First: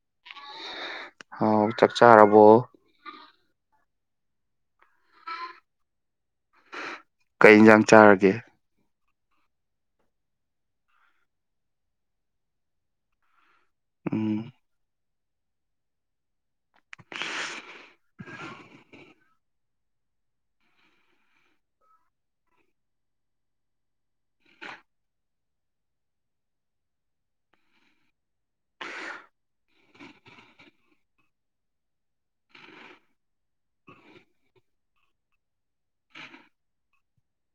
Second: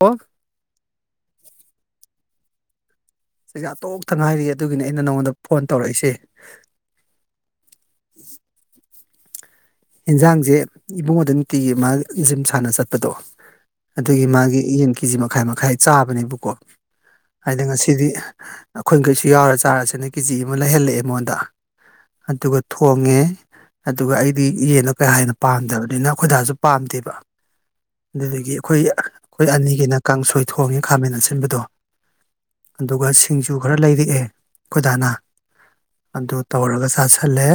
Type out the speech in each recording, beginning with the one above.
ꯑꯣ ꯑꯣ ꯆꯥꯛ ꯆꯥꯔꯕꯣ ꯆꯖꯥꯛ ꯇꯣꯛꯇ ꯉꯥꯏꯔꯤ ꯑꯗꯨꯒꯤꯅꯤ ꯑꯩꯅ ꯅꯉꯣꯟꯗ ꯐꯣꯟ ꯇꯧꯔꯛꯏꯁꯦ ꯀꯩ ꯌꯦꯟꯁꯥꯡ ꯆꯥꯔꯒꯦ ꯌꯦꯟꯁꯥꯡꯁꯦ ꯏꯕꯨꯡꯉꯣꯗ ꯅꯨꯡꯇꯤꯒꯤ ꯃꯥ ꯖꯤꯝ ꯁꯥꯟꯅ ꯆꯠꯄꯗꯣ ꯑꯗꯨꯒꯤ ꯎꯝ ꯃꯥꯒꯤ ꯌꯦꯟ ꯀꯦꯖꯤ ꯃꯈ ꯃꯈꯥꯏ ꯃꯈꯥꯏ ꯆꯥꯕꯅꯦꯕꯀꯣ ꯍꯥꯏꯗꯤ ꯉꯁꯤꯗꯤ ꯑꯩꯈꯣꯏꯈꯩꯁꯨ ꯌꯥꯎꯔ ꯆꯥꯔꯁꯤꯅ ꯀꯦꯖꯤ ꯑꯃ ꯂꯩꯍꯜꯂꯛꯑꯦ ꯑꯩ ꯃꯉꯣꯟꯗ ꯑꯗꯨꯒ ꯊꯣꯡꯉꯦ ꯑꯗꯨꯒ ꯗꯤ ꯌꯦꯟꯅꯣ ꯀꯩ ꯍꯥꯏꯦꯟꯅ ꯄꯥꯝꯗꯕꯅꯤꯅ ꯑꯈꯣꯏꯗꯥꯁꯨ ꯄꯥꯝꯗꯦꯕ ꯑꯗꯨꯗꯒꯤ ꯑꯩꯈꯣꯏ ꯑꯩꯈꯣꯏ ꯑꯅꯤꯒꯤꯅ ꯀꯥꯡꯁꯣꯏ ꯊꯣꯡꯉꯦ ꯈꯥꯃꯦꯟ ꯑꯁꯤꯟꯕꯗꯣ ꯑꯗꯨꯒ ꯁꯤꯡꯖꯨ ꯈꯔ ꯂꯩꯔꯛꯑꯦ ꯈꯣꯏꯗꯥꯅ ꯑꯗꯨ ꯇꯧꯔꯒ ꯆꯥꯁꯜꯂꯦ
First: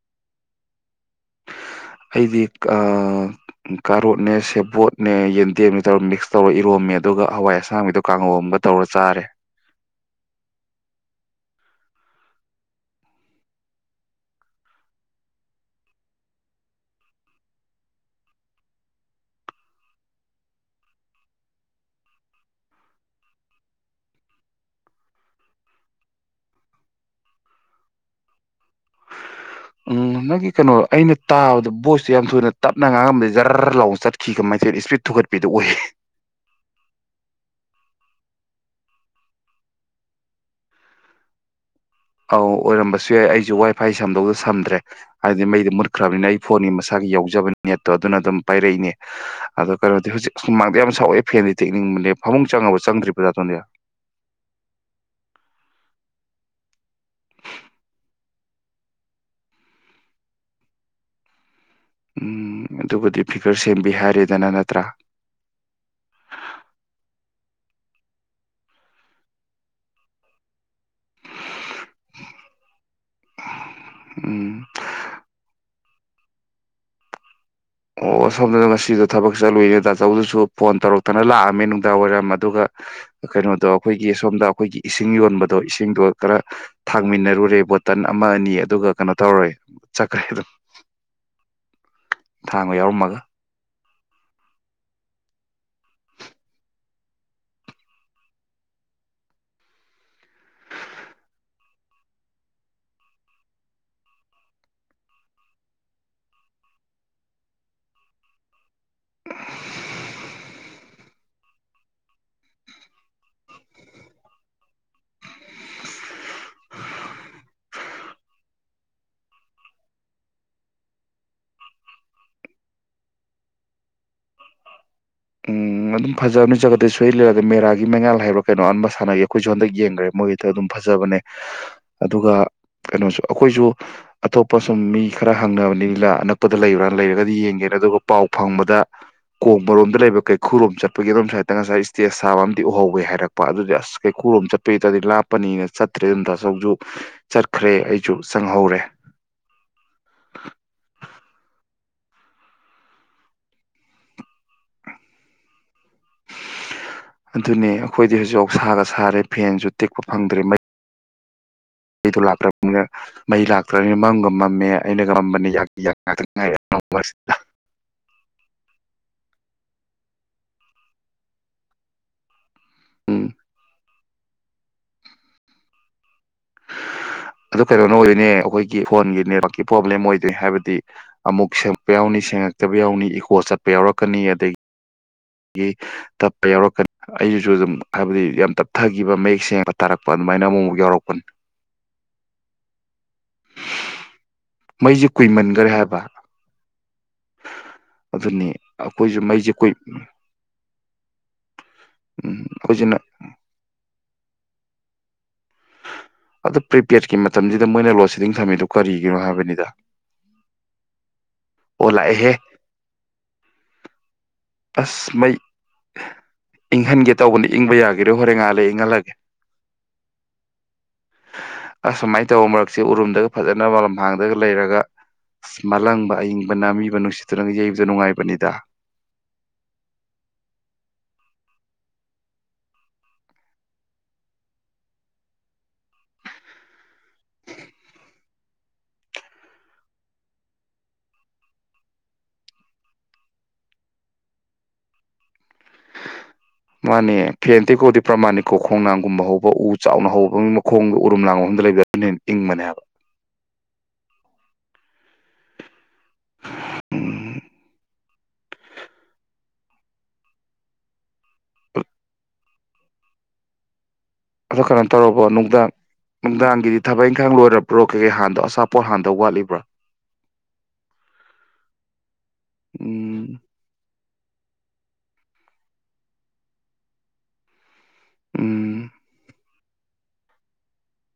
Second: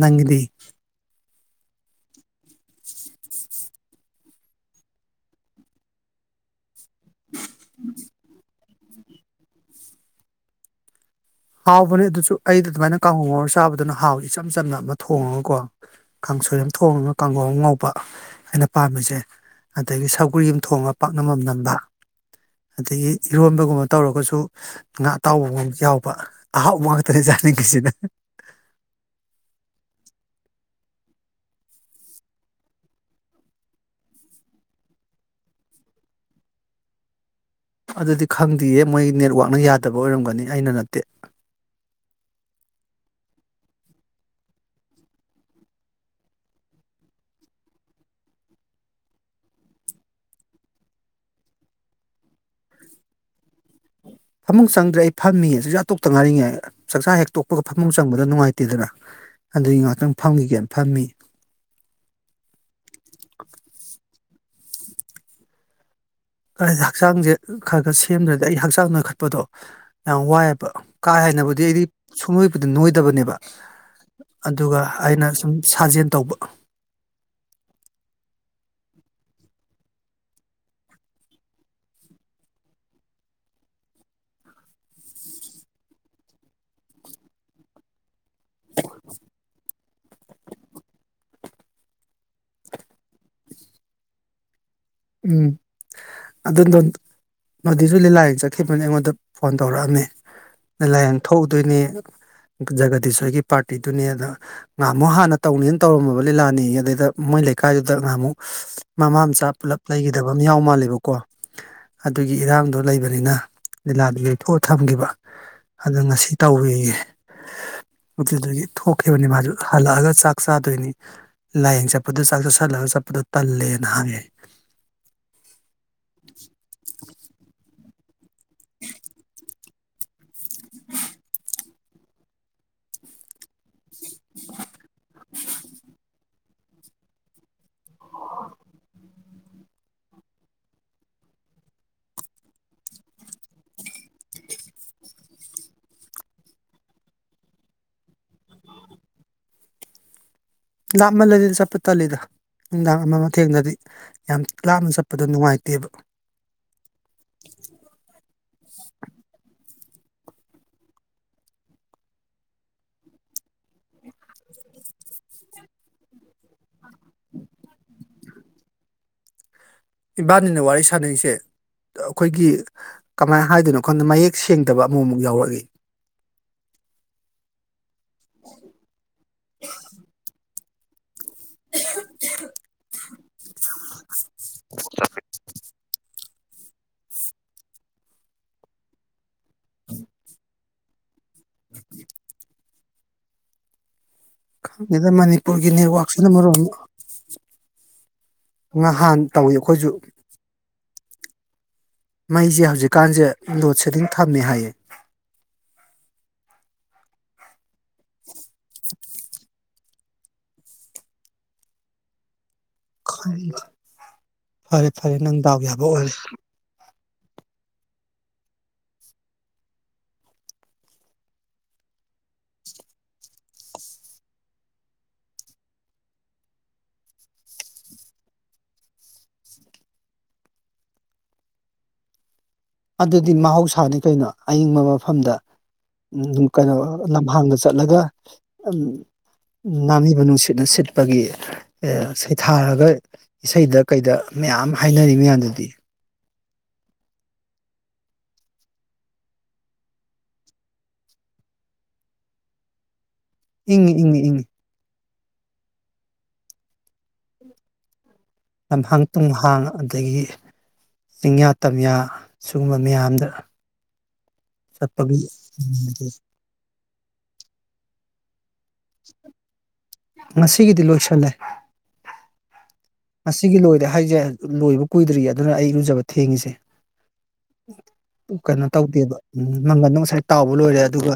ꯅꯪꯒꯤꯗꯤ [inaudible] ꯑꯩꯗꯤ ꯀꯥꯔꯣꯠꯅꯦ ꯁꯦꯕꯣꯠꯅꯦ ꯌꯦꯟꯗꯦꯝꯅꯦ ꯇꯧꯔ ꯃꯤꯛꯁ ꯇꯧꯔ ꯏꯔꯣꯝꯃꯦꯗ ꯑꯗꯨꯒ ꯍꯋꯥꯏ ꯑꯁꯥꯡꯕꯤꯗꯣ ꯀꯥꯡꯍꯧ ꯇꯧꯔ ꯆꯥꯔꯦ ꯍꯥꯎꯕꯅꯦ ꯑꯗꯨꯁꯨ ꯑꯩꯗ ꯑꯗꯨꯃꯥꯏꯅ ꯀꯥꯡꯉꯧ ꯉꯧꯔ ꯆꯥꯕꯗꯨꯅ ꯍꯥꯎ ꯏꯆꯝ ꯆꯝꯅ ꯑꯃ ꯊꯣꯡꯉꯒꯀꯣ ꯀꯥꯡꯁꯣꯏ ꯑꯃ ꯊꯣꯡꯉꯒ ꯀꯥꯡꯍꯧ ꯑꯃ ꯉꯧꯕ ꯑꯩꯅ ꯄꯥꯝꯃꯤꯁꯦ ꯑꯗꯒꯤ ꯁꯧꯒ꯭ꯔꯤ ꯑꯃ ꯊꯣꯡꯉꯒ ꯄꯥꯛꯅꯃꯝ ꯅꯝꯕ ꯑꯗꯒꯤ ꯏꯔꯣꯟꯕꯒꯨꯝꯕ ꯇꯧꯔꯒꯁꯨ ꯉꯥ ꯑꯇꯥꯎꯕꯒꯨꯝꯕ ꯌꯥꯎꯕ ꯑꯍꯥꯎꯕ ꯉꯥꯛ ꯇꯅꯦ ꯆꯥꯅꯤꯡ ꯉꯤꯁꯦ ꯁꯤꯟ ꯎꯝ ꯅꯪꯒꯤ ꯀꯩꯅꯣ ꯑꯩꯅ ꯇꯥꯕꯗ ꯕꯣꯏꯁꯦ ꯌꯥꯝ ꯊꯨꯅ ꯇꯞꯅ ꯉꯥꯡꯉꯝꯕꯗ ꯖꯔꯔ ꯂꯥꯎꯅ ꯆꯠꯈꯤꯀꯃꯥꯏ ꯇꯧ ꯋꯤꯅꯣ ꯏꯁꯄꯤꯠ ꯊꯨꯒꯠꯄꯤꯗꯨ ꯑꯣꯏꯌꯦ ꯑꯗꯨꯗꯤ ꯈꯪꯗꯦꯌꯦ ꯃꯣꯏ ꯅꯦꯠꯋꯥꯛꯅ ꯌꯥꯗꯕ ꯑꯣꯏꯔꯝꯒꯅꯤ ꯑꯩꯅ ꯅꯠꯇꯦ ꯑꯧ ꯑꯣꯏꯔꯝꯕꯁꯨ ꯌꯥꯏ ꯑꯩꯁꯨ ꯋꯥꯏ ꯐꯥꯏ ꯁꯝꯗꯧꯗ ꯁꯝꯗ꯭ꯔꯦ ꯍꯥꯏꯕꯗꯤ ꯃꯩꯗꯤ ꯃꯨꯠꯈ꯭ꯔꯕꯅꯤꯅ ꯑꯩ ꯐꯣꯟꯒꯤ ꯃꯁꯥꯒꯤ ꯌꯥꯎꯖꯕ ꯅꯦꯠꯇꯣ ꯑꯗꯨꯅ ꯑꯗꯨꯝ ꯄꯥꯏꯔꯛꯏꯅꯦ ꯑꯗꯣ ꯀꯩꯅꯣꯗꯤ ꯍꯧꯖꯤꯛ ꯍꯨꯃꯥꯡꯗ ꯌꯥꯝ ꯁꯥꯎꯑꯦ ꯐꯦꯟꯗꯤ ꯇꯦꯛꯅꯤꯡꯅꯦ ꯐꯃꯨꯡ ꯆꯪꯉꯕ ꯆꯪꯗ꯭ꯔꯤꯕ [unintelligible] ꯐꯃꯨꯡ ꯆꯪꯗ꯭ꯔꯦ ꯑꯩ ꯐꯝꯃꯤꯌꯦ ꯆꯛꯆꯥꯥ ꯇꯣꯛꯇ ꯉꯥꯏꯔꯤꯉꯩ ꯆꯥꯛꯆꯥ ꯍꯦꯛ ꯇꯣꯛꯄꯒ ꯐꯃꯨꯡ ꯆꯪꯕꯗ ꯅꯨꯡꯉꯥꯏꯇꯦꯗꯅ ꯑꯗꯨꯒꯤ ꯉꯥꯏꯍꯥꯛꯇꯪ ꯐꯝꯈꯤꯒꯦꯅ ꯐꯝꯃꯤ ꯎꯝ ꯑꯗꯨꯒꯕꯨꯗꯤ ꯐꯤꯒꯔ ꯁꯦꯝꯕꯤ ꯍꯥꯏꯔꯦꯗꯅ ꯅꯠꯇ꯭ꯔꯥ ꯍꯛꯆꯥꯡꯁꯦ ꯈꯔ ꯈꯔ ꯁꯦꯝꯗ꯭ꯔꯗꯤ ꯑꯩ ꯍꯛꯆꯥꯡ ꯅꯅꯥꯈꯠꯄꯗꯣ ꯌꯥꯝ ꯋꯥꯏꯑꯕ ꯀꯥ ꯍꯦꯟꯅꯕꯨꯗꯤ ꯑꯩꯗꯤ ꯁꯨꯡꯅꯣꯏꯕꯨꯗꯤ ꯅꯣꯏꯗꯕꯅꯦꯕ ꯎꯝ ꯑꯗꯨꯒ ꯑꯩꯅ ꯁꯨꯝ ꯁꯥꯖꯦꯜ ꯇꯧꯕ ꯑꯣ ꯑꯁꯣꯝꯗꯅ ꯉꯁꯤꯗꯣ ꯊꯕꯛ ꯆꯠꯂꯨꯏꯅꯦ ꯗꯥꯆꯧꯗꯨꯁꯨ ꯐꯣꯟ ꯇꯧꯔꯛꯇꯅ ꯂꯥꯛꯑꯝꯃꯦ ꯅꯨꯡꯗꯥꯡ ꯋꯥꯏꯔꯝ ꯑꯗꯨꯒ ꯀꯩꯅꯣꯗꯣ ꯑꯩꯈꯣꯏꯒꯤ ꯁꯣꯝꯗ ꯑꯩꯈꯣꯏꯒꯤ ꯏꯁꯤꯡ ꯌꯣꯟꯕꯗꯣ ꯏꯁꯤꯡꯗꯣ ꯈꯔ ꯊꯥꯡꯃꯤꯟꯅꯔꯨꯔꯦ ꯕꯣꯇꯜ ꯑꯃ ꯑꯅꯤ ꯑꯗꯨꯒ ꯀꯩꯅꯣ ꯇꯧꯔꯦ꯫ ꯆꯥꯛꯀꯦꯗ ꯊꯥꯡꯕ ꯌꯥꯎꯔꯝꯃꯒ ꯎꯝ ꯑꯗꯨꯗꯣ ꯃꯗꯨꯁꯨ ꯂꯤꯂꯥ ꯌꯦꯡ ꯆꯠꯈꯤꯕꯅꯤ ꯑꯩꯉꯣꯟꯗ ꯐꯣꯟ ꯇꯧꯔꯛꯑꯝꯃꯦ ꯂꯤꯂꯥ ꯌꯦꯡ ꯊꯣꯛꯎꯗꯣꯏꯅꯦ ꯖꯒꯗꯤꯁꯣꯏꯒꯤ ꯄꯥꯔꯇꯤꯗꯨꯅꯤ ꯑꯗ ꯉꯍꯥꯃꯨꯛ ꯍꯥꯟꯅ ꯇꯧꯅꯤꯅ ꯇꯧꯔꯝꯃꯕ ꯂꯤꯂꯥꯅꯤ ꯑꯗꯨꯗꯩꯗ ꯃꯣꯏ ꯂꯩꯀꯥꯏꯗꯨꯗ ꯉꯍꯥꯃꯨꯛ ꯃꯃꯥ ꯃꯆꯥ ꯄꯨꯂꯞ ꯐꯇꯕ ꯑꯃ ꯌꯥꯎ ꯃꯥꯜꯂꯦꯕꯀꯣ ꯑꯗꯨꯒꯤ ꯏꯔꯥꯡꯗꯣ ꯂꯩꯕꯅꯤꯅ ꯂꯤꯂꯥꯗꯨ ꯌꯊꯣꯛꯑ ꯊꯝꯈꯤꯕ ꯑꯗꯨ ꯉꯁꯤ ꯇꯧꯋꯌꯦ ꯑꯗꯨꯗꯒꯤ ꯊꯣꯛꯈꯤꯕꯅꯤ ꯃꯥꯁꯨ ꯍꯜꯂꯛꯑꯒ ꯆꯥꯛ ꯆꯥꯗꯣꯏꯅꯤ ꯂꯥꯏꯌꯦꯡ ꯆꯠꯄꯗ ꯆꯥꯛ ꯆꯥꯁꯜꯂꯒ ꯆꯠꯄꯗꯣ ꯇꯜꯂꯦꯅ ꯍꯥꯡꯉꯦ ꯎꯝ ꯑꯗꯨꯝ ꯐꯖꯕꯅꯤ ꯖꯒꯗꯤꯁ ꯁꯣꯏ ꯂꯩꯔꯗꯤ ꯃꯦꯔꯥꯒꯤ ꯒꯤ ꯃꯩꯉꯥ ꯍꯥꯏꯕ꯭ꯔꯥ ꯀꯩꯅꯣ ꯑꯥꯟꯕ ꯁꯥꯟꯅꯒꯤ ꯑꯩꯈꯣꯏꯁꯨ ꯍꯟꯗꯛ ꯌꯦꯡꯈ꯭ꯔꯦ ꯃꯣꯏꯒꯤꯗ ꯑꯗꯨꯝ ꯐꯖꯕꯅꯦ ꯑꯗꯨꯒ ꯀꯩꯅꯣꯁꯨ ꯑꯩꯈꯣꯏꯁꯨ ꯑꯇꯣꯞꯄ ꯁꯨꯝ ꯃꯤ ꯈꯔ ꯍꯪꯅꯕꯅꯤ ꯂꯤꯂꯥꯅ ꯗ ꯂꯩꯕ꯭ꯔꯥꯅ ꯂꯩꯔꯒꯗꯤ ꯌꯦꯡꯒꯦꯅ ꯑꯗꯨꯒ ꯄꯥꯎ ꯐꯪꯕꯗ ꯀꯣꯡꯕꯔꯣꯝ ꯑꯝ ꯂꯩꯕ ꯀꯩꯈꯨꯔꯣꯝ ꯆꯠꯄꯒꯤ ꯑꯗꯨꯣꯝ ꯁꯥꯏꯠꯇ ꯉꯁꯥꯏ ꯏꯁꯇꯦꯖ ꯁꯥꯕ ꯑꯝ ꯎꯍꯧꯒꯦ ꯍꯥꯏꯔꯛꯄ ꯑꯗꯨꯗꯤ ꯑꯁ ꯀꯩꯈꯨꯔꯣꯝ ꯆꯠꯄꯒꯤꯗꯗꯤ ꯂꯥꯞꯄꯅꯤꯅ ꯆꯠꯇ꯭ꯔꯦ ꯑꯗꯨꯝ ꯇꯁꯧꯁꯨ ꯆꯠꯈ꯭ꯔꯦ ꯑꯩꯁꯨ ꯆꯪꯍꯧꯔꯦ ꯂꯥꯞꯃꯜꯂꯗꯤꯗꯤ ꯆꯠꯄ ꯇꯠꯂꯤꯗ ꯅꯨꯡꯗꯥꯡ ꯑꯃ ꯃꯊꯦꯡꯗꯗꯤ ꯌꯥꯝ ꯂꯥꯞꯅ ꯆꯠꯄꯗꯣ ꯅꯨꯡꯉꯥꯏꯇꯦ ꯑꯗꯨꯅꯤ ꯑꯩꯈꯣꯏꯗꯤ ꯍꯧꯖꯤꯛ ꯁꯥꯒ ꯁꯥꯔꯦ ꯐꯦꯟꯁꯨ ꯇꯦꯛꯄ ꯐꯪꯗ꯭ꯔꯦ ꯃꯩ ꯃꯩꯗꯣ ꯂꯥꯛꯇ꯭ꯔꯕꯅꯤꯅ ꯃꯩ ꯂꯥꯛꯇ꯭ꯔꯕꯅꯤꯅ ꯃꯝꯒ ꯃꯝꯃꯦ ꯑꯩꯅꯒ ꯃꯝꯕꯅꯤ ꯉꯉꯥꯏ ꯏꯕꯥꯅꯤꯅ ꯋꯥꯔꯤ ꯁꯥꯟꯅꯁꯦ ꯑꯩꯈꯣꯏꯒꯤ ꯎꯝ ꯀꯃꯥꯏꯅ ꯍꯥꯏꯗꯣꯏꯅꯣ ꯑꯩꯪꯗ ꯃꯌꯦꯛ ꯁꯦꯡꯗꯕ ꯑꯃꯃꯨꯛ ꯌꯥꯎꯔꯛꯏ ꯑꯗꯨ ꯀꯣ ꯅ ꯅꯦ ꯑꯩꯈꯣꯏꯒꯤ ꯐꯣꯟꯒꯤ ꯅꯦꯠꯋꯔꯥꯛꯀꯤ ꯄ꯭ꯔꯣꯕ꯭ꯂꯦꯝ ꯑꯣꯏꯗ꯭ꯔꯦ ꯍꯥꯏꯕꯗꯤ ꯑꯃꯨꯛ ꯁꯦꯡꯉꯛꯄ ꯌꯥꯎꯅꯤ ꯁꯦꯡꯉꯛꯇꯕ ꯌꯥꯎꯅꯤ ꯀꯣꯆ ꯆꯠꯄ ꯌꯥꯎꯔꯛꯀꯅꯤ ꯑ [unintelligible] ꯒꯤ ꯇꯞꯄ ꯌꯥꯎꯔꯛꯀꯅꯤ ꯑꯩꯁꯤꯁꯨ ꯑꯗꯨꯝ ꯍꯥꯏꯕꯗꯤ ꯌꯥꯝ ꯇꯞꯊꯈꯤꯕ ꯃꯌꯦꯛ ꯁꯦꯡꯉꯕ ꯇꯥꯔꯛꯄ ꯑꯗꯨꯃꯥꯏꯅ ꯑꯃꯨꯛꯃꯨꯛ ꯌꯥꯎꯔꯛꯄꯅꯤ ꯃꯩꯁꯦ ꯗ ꯀꯨꯏꯃꯟꯈ꯭ꯔꯦ ꯃꯅꯤꯄꯨꯔꯒꯤ ꯍꯥꯏꯕ ꯅꯦꯠꯋꯥꯛꯛꯁꯤꯅ ꯃꯔꯝ ꯑꯗꯨꯅꯤ ꯉꯍꯥꯟ ꯑꯩꯈꯣꯏꯁꯨ ꯃꯩꯁꯦ ꯇꯧꯋꯤ ꯀꯨꯏ ꯑꯩꯈꯣꯏꯁꯨ ꯎꯝ ꯃꯩꯁꯦ ꯑꯩꯈꯣꯏꯁꯤꯅ ꯍꯧꯖꯤꯛꯀꯥꯟꯁꯦ ꯂꯣꯠ ꯁꯦꯗꯤꯡ ꯊꯝꯅꯤ ꯍꯥꯏꯌꯦ ꯑꯗꯨ ꯄ꯭ꯔꯤꯄꯦꯗꯀꯤ ꯃꯇꯝꯁꯤꯗ ꯃꯣꯏꯅ ꯂꯣꯟ ꯁꯦꯗꯤꯡ ꯊꯝꯃꯤꯗꯨ ꯀꯔꯤꯒꯤꯅꯣ ꯍꯥꯏꯕꯅꯤꯗ ꯑꯣ ꯂꯥꯛꯑꯦꯍꯦ ꯈꯔ ꯐꯔꯦ ꯑꯁ ꯐꯔꯦ ꯃꯩ ꯅꯪ ꯗꯥꯎ ꯌꯥꯕ ꯑꯣꯏꯔꯦ ꯏꯪꯍꯟꯒꯦ ꯇꯧꯕꯅꯤ ꯏꯪꯕ ꯌꯥꯈꯤꯔꯦ ꯍꯣꯔꯦꯟ ꯉꯥꯜꯂꯦ ꯏꯪꯍꯜꯂꯒꯦ ꯑꯁꯃꯥꯏꯅ ꯇꯧꯕ ꯃꯔꯛꯁꯦ ꯎꯔꯨꯝꯗꯒ ꯐꯖꯅ ꯃꯔ ꯍꯥꯡꯗꯒ ꯂꯩꯔꯒ ꯑ ꯃꯥꯂꯪꯕ ꯑꯏꯪꯕ ꯃꯤꯕ ꯅꯨꯡꯁꯤꯠꯇꯨꯅꯒ ꯌꯩꯕꯗ ꯅꯨꯡꯉꯥꯏꯕꯅꯤꯗ ꯑꯗꯨꯗꯤ ꯃꯍꯧꯁꯥꯅꯤ ꯀꯩꯅꯣ ꯑꯏꯤꯡꯕ ꯃꯐꯝꯗ ꯀꯩꯅꯣ ꯂꯝꯍꯥꯡꯗ ꯆꯠꯂꯒ ꯅꯥꯝꯃꯤꯕ ꯅꯨꯡꯁꯤꯠꯅ ꯁꯤꯠꯄꯒꯤ ꯁꯩꯊꯥꯔꯒ ꯏꯁꯩꯗ ꯀꯩꯗ ꯃꯌꯥꯝ ꯍꯥꯏꯅꯔꯤ ꯃꯌꯥꯝꯗꯨꯗꯤ ꯃꯥꯅꯦ ꯐꯦꯟ ꯇꯦꯀꯣꯗꯤ ꯄ꯭ꯔꯃꯥꯅꯤꯀꯣ ꯈꯣꯡꯅꯥꯡꯒꯨꯝꯕ ꯍꯧꯕ ꯎ ꯆꯥꯎꯅ ꯍꯧꯕꯒꯤ ꯃꯈꯣꯡꯗ ꯎꯔꯨꯝ ꯂꯥꯡ ꯑꯨꯝꯗ ꯂꯩꯕꯅ ꯍ ꯏꯪꯕꯅꯦꯕ ꯏꯪ ꯏꯪ ꯏꯪ ꯎꯝ ꯂꯝꯍꯥꯡ ꯇꯨꯝꯍꯥꯡ ꯑꯗꯒꯤ ꯆꯤꯡꯌꯥ ꯇꯝꯌꯥ ꯁꯤꯒꯨꯝꯕ ꯃꯌꯥꯝꯗ ꯑꯣ ꯀꯩꯅꯣ ꯇꯧꯔꯕꯣ ꯆꯠꯄꯒꯤ ꯅꯨꯡꯗꯥꯡ ꯅꯨꯡꯗꯥꯡꯒꯤꯗꯤ ꯊꯕꯛ ꯏꯪꯈꯥꯡ ꯂꯣꯏꯔꯔꯣꯛꯀꯦ ꯍꯥꯟꯗꯣ ꯑꯁꯥ ꯄꯣꯔ ꯍꯥꯟꯗꯧ ꯋꯥꯠꯂꯤꯕ꯭ꯔꯥ ꯉꯁꯤꯒꯤꯗꯤ ꯂꯣꯏꯁꯜꯂꯦ ꯑ ꯎꯝ ꯀꯤꯂꯣ ꯑꯣꯏꯗ ꯍꯥꯏꯁꯦ ꯂꯣꯏꯕ ꯀꯨꯏꯗ꯭ꯔꯤ ꯑꯗꯨꯅ ꯑꯩ ꯂꯨꯖꯕ ꯊꯦꯡꯉꯤꯁꯦ ꯀꯩꯅꯣ ꯎꯝ ꯇꯧꯗꯦꯕ ꯎꯝ ꯃꯪꯒꯜꯗꯣ ꯉꯁꯥꯏ ꯇꯥꯎꯕ ꯂꯣꯏꯔꯦ ꯑꯗꯨꯒ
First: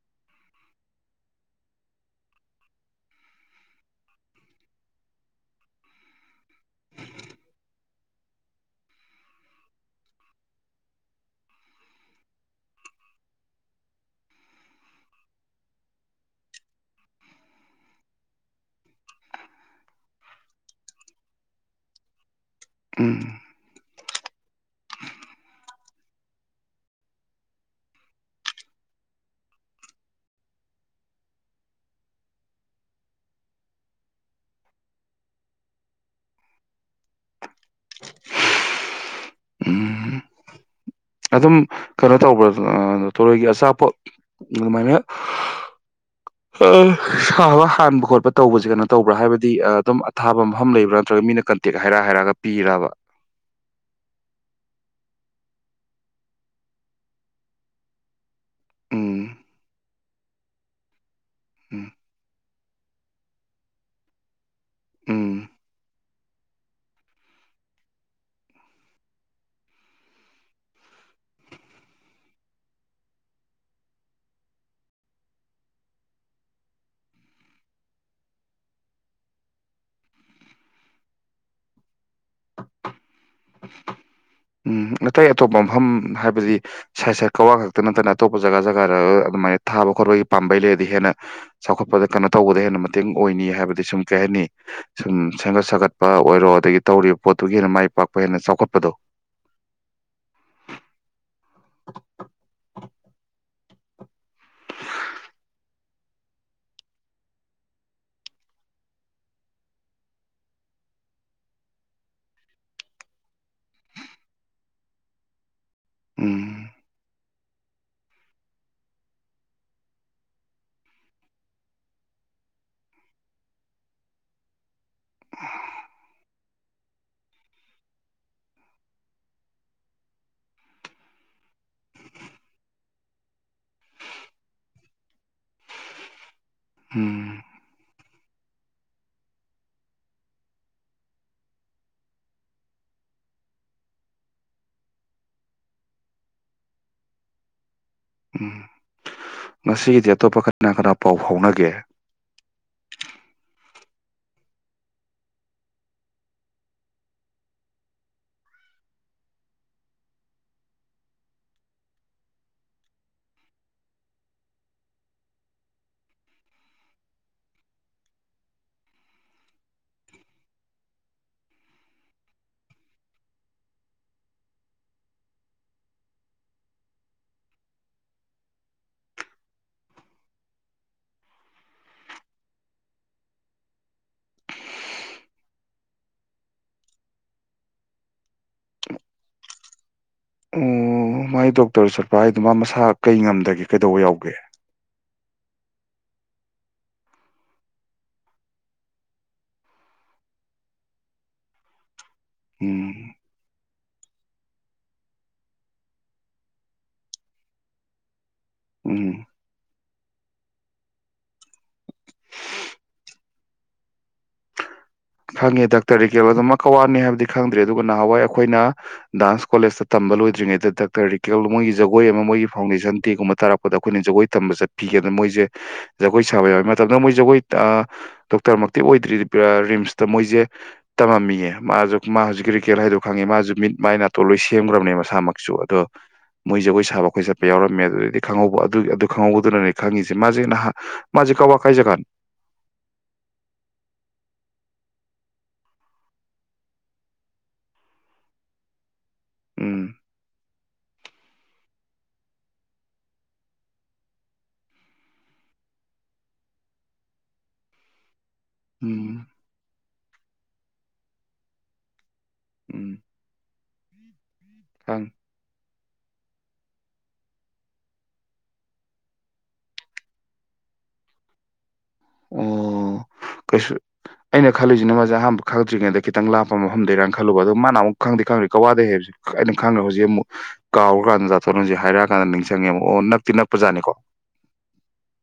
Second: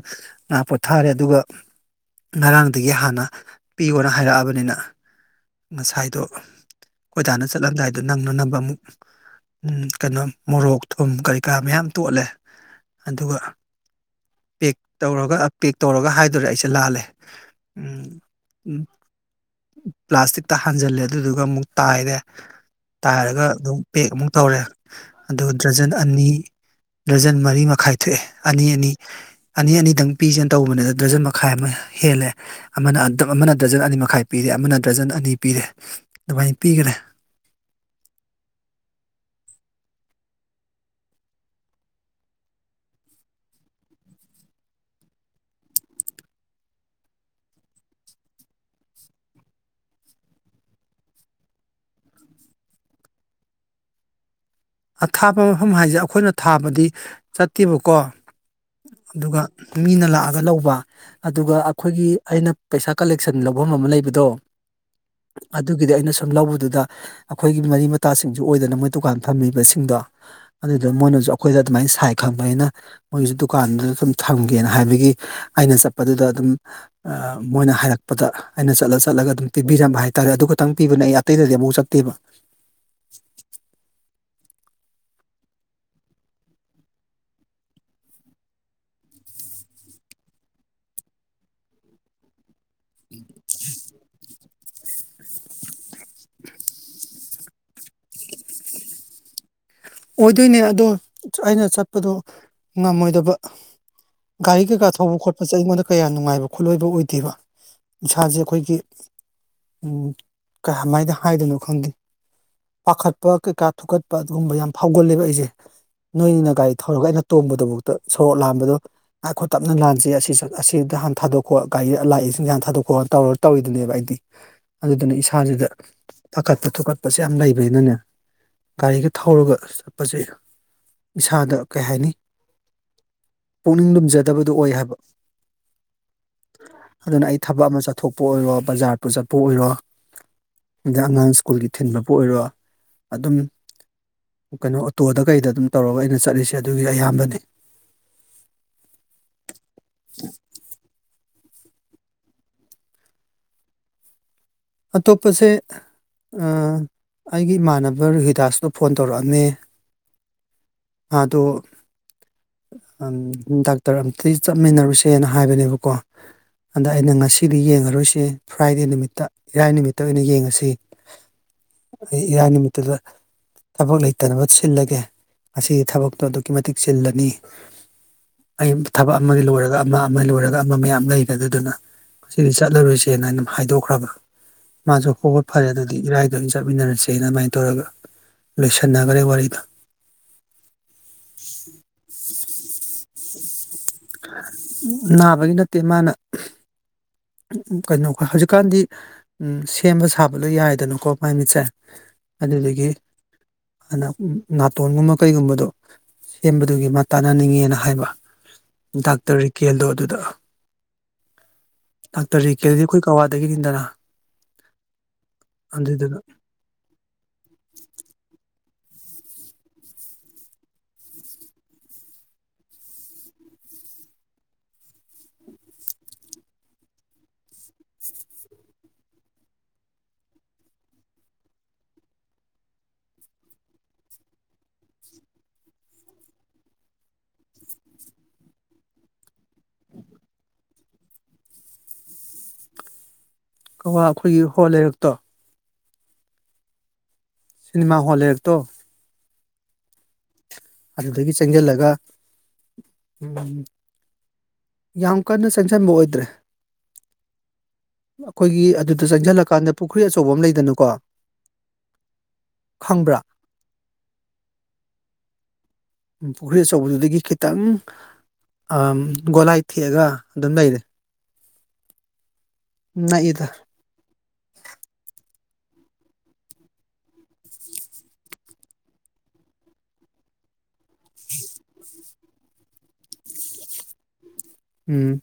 ꯉꯥꯏꯍꯥꯛ ꯄꯣꯊꯥꯔꯦ ꯑꯗꯨꯒ ꯉꯔꯥꯡꯗꯒꯤ ꯍꯥꯟꯅ ꯄꯤꯌꯣꯅ ꯍꯥꯏꯔꯛꯑꯕꯅꯤꯅ ꯉꯁꯥꯏꯗꯣ ꯈꯣꯏꯗꯥꯅ ꯆꯠꯂꯝꯗꯥꯏꯗ ꯅꯪꯅ ꯅꯅꯕ ꯑꯃꯨꯛ ꯀꯩꯅꯣ ꯃꯣꯔꯣꯛ ꯊꯨꯝ ꯀꯔꯤ ꯀꯥ ꯃꯌꯥꯝ ꯇꯣꯠꯂꯦ ꯑꯗꯨꯒ ꯄꯦꯛ ꯇꯧꯔꯒ ꯄꯦꯛ ꯇꯧꯔꯒ ꯍꯥꯏꯗꯣꯔꯦ ꯑꯩꯁꯦ ꯂꯥꯜꯂꯦ ꯄ꯭ꯂꯥꯁꯇꯤꯛꯇ ꯍꯥꯟꯖꯜꯂꯦ ꯑꯗꯨꯗꯨꯒ ꯑꯃꯨꯛ ꯇꯥꯏꯥꯏꯗ ꯎꯝ ꯇꯥꯏꯔꯒ ꯑꯗꯨꯝ ꯄꯦꯛ ꯑꯃꯨꯛ ꯇꯧꯔꯦ ꯑꯗꯨꯒ ꯗ꯭ꯔꯖꯟ ꯑꯅꯤ ꯗꯔꯖꯟ ꯃꯔꯤ ꯃꯈꯥꯏ ꯊꯣꯛꯑꯦ ꯑꯅꯤ ꯑꯅꯤ ꯑꯅꯤ ꯑꯅꯤꯗꯪ ꯄꯤꯁꯦꯅ ꯇꯧꯕꯅꯤꯅ ꯗꯔꯖꯟ ꯃꯈꯥꯏ ꯑꯃ ꯍꯦꯜꯂꯦ ꯑꯃꯅ ꯑꯃꯅ ꯗꯔꯖꯟ ꯑꯅꯤ ꯃꯈꯥꯏ ꯄꯤꯔꯦ ꯑꯃꯅ ꯗꯔꯖꯟ ꯑꯅꯤ ꯄꯤꯔꯦ ꯑꯗꯨꯃꯥꯏꯅ ꯄꯤꯒꯔꯦ [inaudible] ꯎꯝ ꯑꯗꯨꯝ ꯀꯩꯅꯣ ꯇꯧꯕ꯭ꯔꯥ ꯊꯣꯔꯣꯏꯒꯤ ꯑꯆꯥꯄꯣꯠ ꯑꯗꯨꯃꯥꯏꯅ ꯁꯥꯕ ꯍꯥꯟꯕ ꯈꯣꯠꯄ ꯇꯧꯕꯁꯦ ꯀꯩꯅꯣ ꯇꯧꯕ꯭ꯔꯥ ꯍꯥꯏꯕꯗꯤ ꯑꯗꯨꯝ ꯑꯊꯥꯕ ꯃꯐꯝ ꯂꯩꯕ꯭ꯔꯥ ꯅꯠꯇ꯭ꯔꯒ ꯃꯤꯅ ꯀꯟꯇꯦꯛ ꯍꯥꯏꯔ ꯍꯥꯏꯔꯒ ꯄꯤꯔꯕ ꯑꯊꯥꯞꯄ ꯃꯐꯝ ꯍꯥꯏꯁꯦ ꯑꯩꯈꯣꯏꯅ ꯊꯥꯕꯗꯤ ꯆꯠꯇꯦꯕꯀꯣ ꯎꯝ ꯑꯗꯨꯒ ꯃꯤꯅ ꯂꯥꯛꯑꯒ ꯂꯧꯕ ꯑꯗꯨꯒ ꯎꯝ ꯑꯩꯈꯣꯏꯒꯤ ꯑꯩꯅ ꯄꯩꯁꯥ ꯀꯂꯦꯛꯁꯟ ꯂꯧꯐꯝ ꯑꯃ ꯂꯩꯕꯗꯣ ꯎꯝ ꯑꯗꯨꯒꯤꯗꯤ ꯑꯩꯅꯁꯨ ꯁꯨꯝ ꯂꯧꯕꯗꯨꯗ ꯑꯩꯈꯣꯏꯒꯤ ꯃꯔꯤ ꯃꯇꯥꯁꯤꯡꯁꯨ ꯑꯣꯏꯗꯅ ꯃꯣꯏ ꯗꯨꯀꯥꯟ ꯐꯝꯃꯤꯕꯁꯤꯡꯗꯣ ꯑꯗꯨꯗ ꯃꯣꯏꯅꯁꯨ ꯑꯩꯈꯣꯏꯗ ꯑꯗꯨꯃꯥꯏꯅ ꯁꯥꯏ ꯈꯪꯕꯅꯤꯅ ꯃꯣꯏꯒꯤꯁꯨ ꯗꯨꯀꯥꯟꯗꯨꯗ ꯑꯗꯨꯝ ꯊꯝꯒꯦꯅ ꯍꯥꯏꯕꯒꯤ ꯑꯩꯅ ꯆꯠꯄꯗꯨꯗ ꯑꯗꯨꯝ ꯃꯣꯏꯅ ꯍꯥꯏꯔꯛꯄꯗ ꯑꯩꯅ ꯆꯠꯂ ꯆꯠꯂꯒ ꯑꯗꯨꯝ ꯄꯤꯕꯤꯔꯝꯕ ꯍꯥꯏ ꯇꯥꯔꯦ ꯑꯗꯨ ꯈꯛꯇꯪ ꯄꯤꯕꯅꯦ ꯑꯩ ꯑꯇꯩꯗꯗꯤ ꯑꯃꯧ ꯆꯠꯇꯦꯕ ꯎꯝ ꯑꯇꯩ ꯑꯇꯣꯞꯄ ꯃꯐꯝ ꯍꯥꯏꯕꯗꯤ ꯁꯥꯏꯠ ꯁꯥꯏꯠ ꯀꯛꯋꯥ ꯈꯛꯇ ꯅꯠꯇꯅ ꯑꯇꯣꯞꯄ ꯖꯒꯥ ꯖꯒꯥꯗ ꯑꯗꯨꯃꯥꯏꯅ ꯊꯥꯕ ꯈꯣꯠꯄꯒꯤ ꯄꯥꯝꯕꯩ ꯂꯩꯔꯗꯤ ꯍꯦꯟꯅ ꯆꯥꯎꯈꯠꯄꯗ ꯀꯩꯅꯣ ꯇꯧꯕꯗ ꯍꯦꯟꯅ ꯌꯥꯝꯅ ꯃꯇꯦꯡ ꯑꯣꯏꯅꯤ ꯍꯥꯏꯕꯗꯤ ꯁꯨꯝ ꯀꯩꯍꯥꯏꯅꯤ ꯁꯨꯝ ꯁꯦꯝꯒꯠ ꯁꯥꯒꯠꯄ ꯑꯣꯏꯔꯣ ꯑꯗꯒꯤ ꯇꯧꯔꯤꯕ ꯄꯣꯠꯇꯨꯒꯤ ꯍꯦꯟꯅ ꯃꯥꯏ ꯄꯥꯛꯄ ꯄ ꯍꯦꯟꯅ ꯆꯥꯎꯈꯠꯄꯗꯣ ꯑꯣꯏꯗꯣꯏꯅꯦ ꯑꯗꯣ ꯑꯩꯅ ꯆꯠꯄꯗꯣ ꯉꯝꯃꯣꯏꯗꯕ ꯒꯥꯔꯤ ꯀꯩꯀꯥ ꯊꯧꯕ ꯈꯣꯠꯄꯁꯦ ꯑꯩꯉꯣꯟꯗ ꯀꯌꯥ ꯅꯨꯡꯉꯥꯏꯕ ꯈꯣꯠꯂꯣꯏꯕ ꯑꯣꯏꯗꯦꯕ ꯏꯁꯥꯁꯦ ꯑꯩꯈꯣꯏꯒꯤ ꯀꯃꯥꯏꯅ ꯍꯥꯏꯗꯣꯏꯅꯣ ꯈꯪꯗꯦ ꯄꯥꯈꯠꯄ ꯀꯩꯀ ꯊꯨꯀꯠꯄ ꯑꯗꯨꯒꯨꯝꯕ ꯌꯥꯝ ꯐꯥꯎꯒꯜꯂꯦꯕ ꯑꯩꯁꯦ ꯎꯝ ꯅꯣꯏꯅꯤꯅ ꯒꯥꯔꯤ ꯊꯧꯔꯒ ꯑꯩꯅ ꯇꯣꯡꯕꯗꯨꯐꯥꯎꯗ ꯁꯣꯔꯣꯛ ꯂꯥꯟꯕꯗꯣ ꯉꯥꯏꯈꯣꯠ ꯇꯞꯅ ꯂꯥꯟꯁꯤ ꯑꯁꯤ ꯑꯁꯤꯗ ꯍꯥꯟꯅ ꯊꯥꯗꯣꯛꯈꯣ ꯒꯥꯔꯤ ꯂꯥꯛꯏꯁꯤꯡꯁꯥꯟ ꯊꯥꯗꯣꯛꯈꯣꯅ ꯇꯧꯔꯒ ꯇꯧꯔꯤꯗꯨꯅꯦꯕ ꯑꯩꯗꯤ ꯑꯗꯨꯗꯨꯅ ꯏꯁꯥꯁꯤꯗ ꯄꯥꯈꯠꯄ ꯊꯨꯀꯠꯄꯁꯦ ꯌꯥꯝ ꯂꯩꯕꯅꯤꯅꯅꯦ ꯒꯥꯔꯤꯒ ꯊꯧꯔꯒ ꯆꯠꯄꯁꯦ ꯏꯁꯥꯗ ꯀꯩ ꯍꯥꯏꯅꯤ ꯄꯨꯛꯅꯤꯡ ꯂꯨꯝꯖꯗꯕꯗꯨ ꯑꯣꯏ ꯍꯥꯏꯕ ꯑꯗꯨꯅ ꯑꯩ ꯎꯝ ꯊꯕꯛ ꯑꯃ ꯆꯠ ꯊꯣꯛꯄ ꯑꯣꯏꯔꯣ ꯕꯖꯥꯔꯄꯨ ꯆꯠꯄ ꯑꯣꯏꯔꯣ ꯑꯗꯩ ꯑꯉꯥꯡ ꯁ꯭ꯀꯨꯜꯒꯤ ꯊꯤꯟꯕꯕꯨ ꯑꯣꯏꯔꯣ ꯑꯗꯨꯝ ꯀꯩꯅꯣ ꯑꯣꯇꯣꯗ ꯀꯩꯗ ꯑꯗꯨꯝ ꯇꯧꯔꯒ ꯑꯩꯅ ꯆꯠꯂꯤꯁꯦ ꯑꯗꯨꯒꯤ ꯑꯌꯥꯝꯕꯅꯤ ꯎꯝ ꯉꯁꯤꯒꯤꯗꯤ ꯑꯇꯣꯞꯄ ꯀꯅ ꯀꯅ ꯄꯥꯎ ꯐꯥꯎꯅꯒꯦ ꯒꯦ ꯑꯇꯣꯞꯄꯁꯦ ꯑꯩꯒꯤ ꯏꯃꯥꯟꯅꯕ ꯔꯨꯍꯤꯗꯥꯁꯇꯣ ꯐꯣꯟ ꯇꯧꯔꯛꯑꯃꯦ ꯃꯥꯗꯣ ꯗꯥꯛꯇꯔ ꯑꯝꯇ ꯆꯠꯃꯤꯟꯅꯔꯨꯁꯦꯅ ꯍꯥꯏꯕꯅꯦꯕꯀꯣ ꯑꯗ ꯑꯩꯅ ꯉꯁꯤꯗꯤ ꯌꯦꯡꯉꯔꯣꯏꯁꯦ ꯐ꯭ꯔꯥꯏꯗꯦ ꯅꯨꯃꯤꯠꯇ ꯏꯔꯥꯏ ꯅꯨꯃꯤꯠꯇ ꯑꯣꯏꯅ ꯌꯦꯡꯉꯁꯤ ꯑꯩ ꯏꯔꯥꯏ ꯅꯨꯃꯤꯠꯇꯨꯗ ꯊꯕꯛ ꯂꯩꯇꯅꯕ ꯁꯤꯜꯂꯒꯦ ꯉꯗꯤ ꯊꯕꯛꯇꯣ ꯑꯗꯨꯛꯀꯤ ꯃꯇꯤꯛ ꯆꯤꯜꯂꯅꯤ ꯑꯩ ꯊꯕꯛ ꯑꯃꯒꯤ ꯂꯣꯏꯔꯒ ꯑꯃ ꯑꯃꯒꯤ ꯂꯣꯏꯔꯒ ꯑꯃ ꯃꯌꯥꯝ ꯂꯩꯒ꯭ꯔꯦ ꯑꯗꯨꯗꯨꯅ ꯉꯁꯤꯗꯤ ꯆꯠꯂꯔꯣꯏꯁꯦꯅ ꯑꯗꯨꯝ ꯍꯥꯏꯗꯣꯛꯈ꯭ꯔꯕ ꯃꯥꯁꯨ ꯍꯣꯏ ꯍꯣꯢ ꯐꯔꯦ ꯑꯗꯨꯗꯤ ꯏꯔꯥꯏꯗ ꯑꯣꯢꯅ ꯆꯠꯃꯤꯟꯅꯔꯁꯦꯅ ꯑꯗꯨꯃꯥꯏꯅ ꯇꯧꯔꯒ ꯂꯣꯏꯁꯟꯅꯒꯔꯦ ꯋꯥꯔꯤꯗꯨ ꯑꯣ ꯃꯥꯥꯏ ꯗꯣꯛꯇꯔ ꯆꯠꯄ ꯍꯥꯏꯗꯨ ꯃꯥ ꯃꯁꯥ ꯀꯩ ꯉꯝꯗꯒꯦ ꯀꯩꯗꯧꯕ ꯌꯥꯎꯒꯦ ꯅꯥꯕꯒꯤ ꯅꯠꯇꯦ ꯃꯥꯅ ꯀꯩꯅꯣ ꯍꯧꯖꯤꯛꯀꯥꯟꯗꯤ ꯁꯦꯝꯕ ꯁꯥꯕꯗꯣ ꯌꯥꯏꯗꯅꯀꯣ ꯃꯥꯏ ꯃꯤꯠꯁꯦ ꯑꯗꯨꯗꯒꯤ ꯎꯝ ꯑꯗꯨꯅ ꯅꯥꯇꯣꯟꯒꯨꯝꯕ ꯀꯩꯒꯨꯝꯕꯗꯣ ꯁꯦꯝꯕꯗꯨꯒꯤ ꯃꯥ ꯇꯥꯟꯅꯅꯤꯡꯉꯦꯅ ꯍꯥꯏꯕ ꯎꯝ ꯗꯥꯛꯇꯔ ꯔꯤꯀꯦꯜꯗꯣ ꯑꯗꯨꯗ ꯗꯥꯛꯇꯔ ꯔꯤꯀꯦꯜꯗꯤ ꯑꯩꯈꯣꯏ ꯀꯛꯋꯥꯗꯒꯤꯅꯤꯅꯗꯅ ꯈꯪꯉꯦ ꯗꯥꯛꯇꯔ ꯔꯤꯀꯦꯜ ꯑꯗꯨꯃ ꯀꯋꯥꯅꯤ ꯍꯥꯏꯕꯗꯤ ꯈꯪꯗ꯭ꯔꯦ ꯑꯗꯨꯒ ꯅꯍꯥꯟꯋꯥꯏ ꯑꯩꯈꯣꯏꯅ ꯗꯥꯟꯁ ꯀꯣꯂꯦꯁꯇ ꯇꯝꯕ ꯂꯣꯏꯗ꯭ꯔꯤꯉꯩꯗ ꯗꯥꯛꯇꯔ ꯔꯤꯀꯦꯜ ꯃꯣꯏꯒꯤ ꯖꯒꯣꯏ ꯑꯃ ꯃꯣꯏꯒꯤ ꯐꯥꯎꯟꯗꯦꯁꯟ ꯗꯦꯒꯨꯝꯕ ꯇꯥꯔꯛꯄꯗ ꯑꯩꯈꯣꯏꯅ ꯖꯒꯣꯏ ꯇꯝꯕ ꯆꯠꯄꯤꯒꯦꯅ ꯃꯣꯏꯁꯦ ꯖꯒꯣꯏ ꯁꯥꯕ ꯌꯥꯎꯏ ꯃꯇꯝꯗꯨꯗ ꯃꯣꯏ ꯖꯒꯣꯏ ꯗꯣꯛꯇꯔ ꯃꯛꯇꯤ ꯑꯣꯏꯗ꯭ꯔꯤ ꯔꯤꯝꯁ ꯃꯣꯏꯁꯦ ꯇꯝꯃꯝꯃꯤꯌꯦ ꯃꯥꯁꯨ ꯃꯥ ꯍꯧꯖꯤꯛ ꯔꯤꯀꯦꯜ ꯍꯥꯏꯗꯣ ꯈꯪꯏ ꯃꯥꯁꯨ ꯃꯤꯠ ꯃꯥꯏ ꯅꯥꯇꯣꯟ ꯂꯣꯏ ꯁꯦꯝꯈ꯭ꯔꯕꯅꯦ ꯃꯁꯥꯃꯛꯁꯨ ꯑꯗꯣ ꯃꯣꯏ ꯖꯥꯒꯣꯏ ꯁꯥꯕ ꯑꯩꯈꯣꯏ ꯆꯠꯄ ꯌꯥꯎꯔꯝꯃꯦ ꯑꯗꯨꯗꯒꯤ ꯈꯪꯍꯧꯕ ꯑꯗꯨ ꯑꯗꯨ ꯈꯪꯍꯧꯕꯗꯨꯅꯅꯦ ꯈꯪꯉꯤꯁꯦ ꯃꯥꯁꯦ ꯅꯍꯟ ꯃꯥꯁꯦ ꯀꯋꯥ ꯀꯥꯏ ꯖꯥꯒꯅꯣ ꯀꯋꯥ ꯑꯩꯈꯣꯏꯒꯤ ꯍꯣꯜ ꯂꯩꯔꯛꯇꯣ ꯁꯤꯅꯦꯃ ꯍꯣꯜ ꯂꯩꯔꯛꯇꯣ ꯎꯝ ꯑꯗꯨꯗꯒꯤ ꯆꯪꯁꯤꯜꯂꯒ ꯎꯝ ꯌꯥꯝ ꯀꯟꯅ ꯆꯪꯁꯤꯟꯕ ꯑꯣꯏꯗ꯭ꯔꯦ ꯑꯩꯈꯣꯏꯒꯤ ꯑꯗꯨꯗ ꯎꯝ ꯆꯪꯁꯤꯜꯂꯀꯥꯟꯗ ꯄꯨ ꯈ꯭ꯔꯤ ꯑꯆꯧꯕ ꯑꯃ ꯂꯩꯗꯅꯀꯣ ꯎꯝ ꯈꯪꯕ꯭ꯔꯥ ꯈꯪ ꯎꯝ, ꯄꯨꯈ꯭ꯔꯤ ꯑꯆꯧꯕꯗꯨꯗꯒꯤ ꯈꯤꯇꯪ ꯑꯝ ꯒꯣꯂꯥꯏ ꯊꯦꯛꯑꯒ ꯑꯗꯨꯝ ꯂꯩꯔꯦ ꯑꯣ ꯅꯛꯏꯗ ꯀꯩꯁꯨ ꯑꯩꯅ ꯈꯜꯂꯤꯁꯤꯅ ꯃꯥꯖꯦ ꯑꯍꯥꯟꯕ ꯈꯪꯗ꯭ꯔꯤꯉꯩꯗ ꯈꯤꯇꯪ ꯂꯥꯞꯄ ꯃꯐꯝꯗꯒꯤꯔꯥ ꯈꯜꯂꯨꯕ ꯑꯗꯨ ꯃꯥꯅ ꯑꯃꯨꯛ ꯈꯪꯗꯦ ꯈꯪꯗ꯭ꯔꯦ ꯀꯋꯥꯗꯩ ꯍꯥꯏꯕꯁꯤ [unintelligible] ꯍꯧꯖꯤꯛ ꯑꯃꯨꯛ ꯀꯥꯎꯔꯀꯥꯟꯗ [unintelligible] ꯍꯥꯏꯔꯛ ꯀꯥꯟꯗ ꯅꯤꯡꯁꯤꯡꯉꯦꯕ ꯑꯣ ꯅꯛꯇꯤ ꯅꯛꯄꯖꯥꯠꯅꯤꯀꯣ ꯎꯝ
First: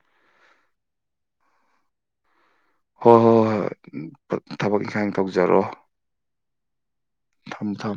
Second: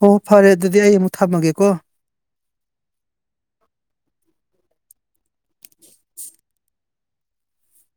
ꯍꯣ ꯐꯔꯦ ꯑꯗꯨꯗꯤ ꯑꯩ ꯑꯃꯨꯛ ꯊꯝꯃꯒꯦꯀꯣ ꯍꯣꯏ ꯍꯣꯏ ꯍꯣꯏ ꯍꯣꯏ ꯊꯕꯛ ꯏꯪꯈꯥꯡ ꯇꯧꯖꯔꯣ ꯊꯝ ꯊꯝ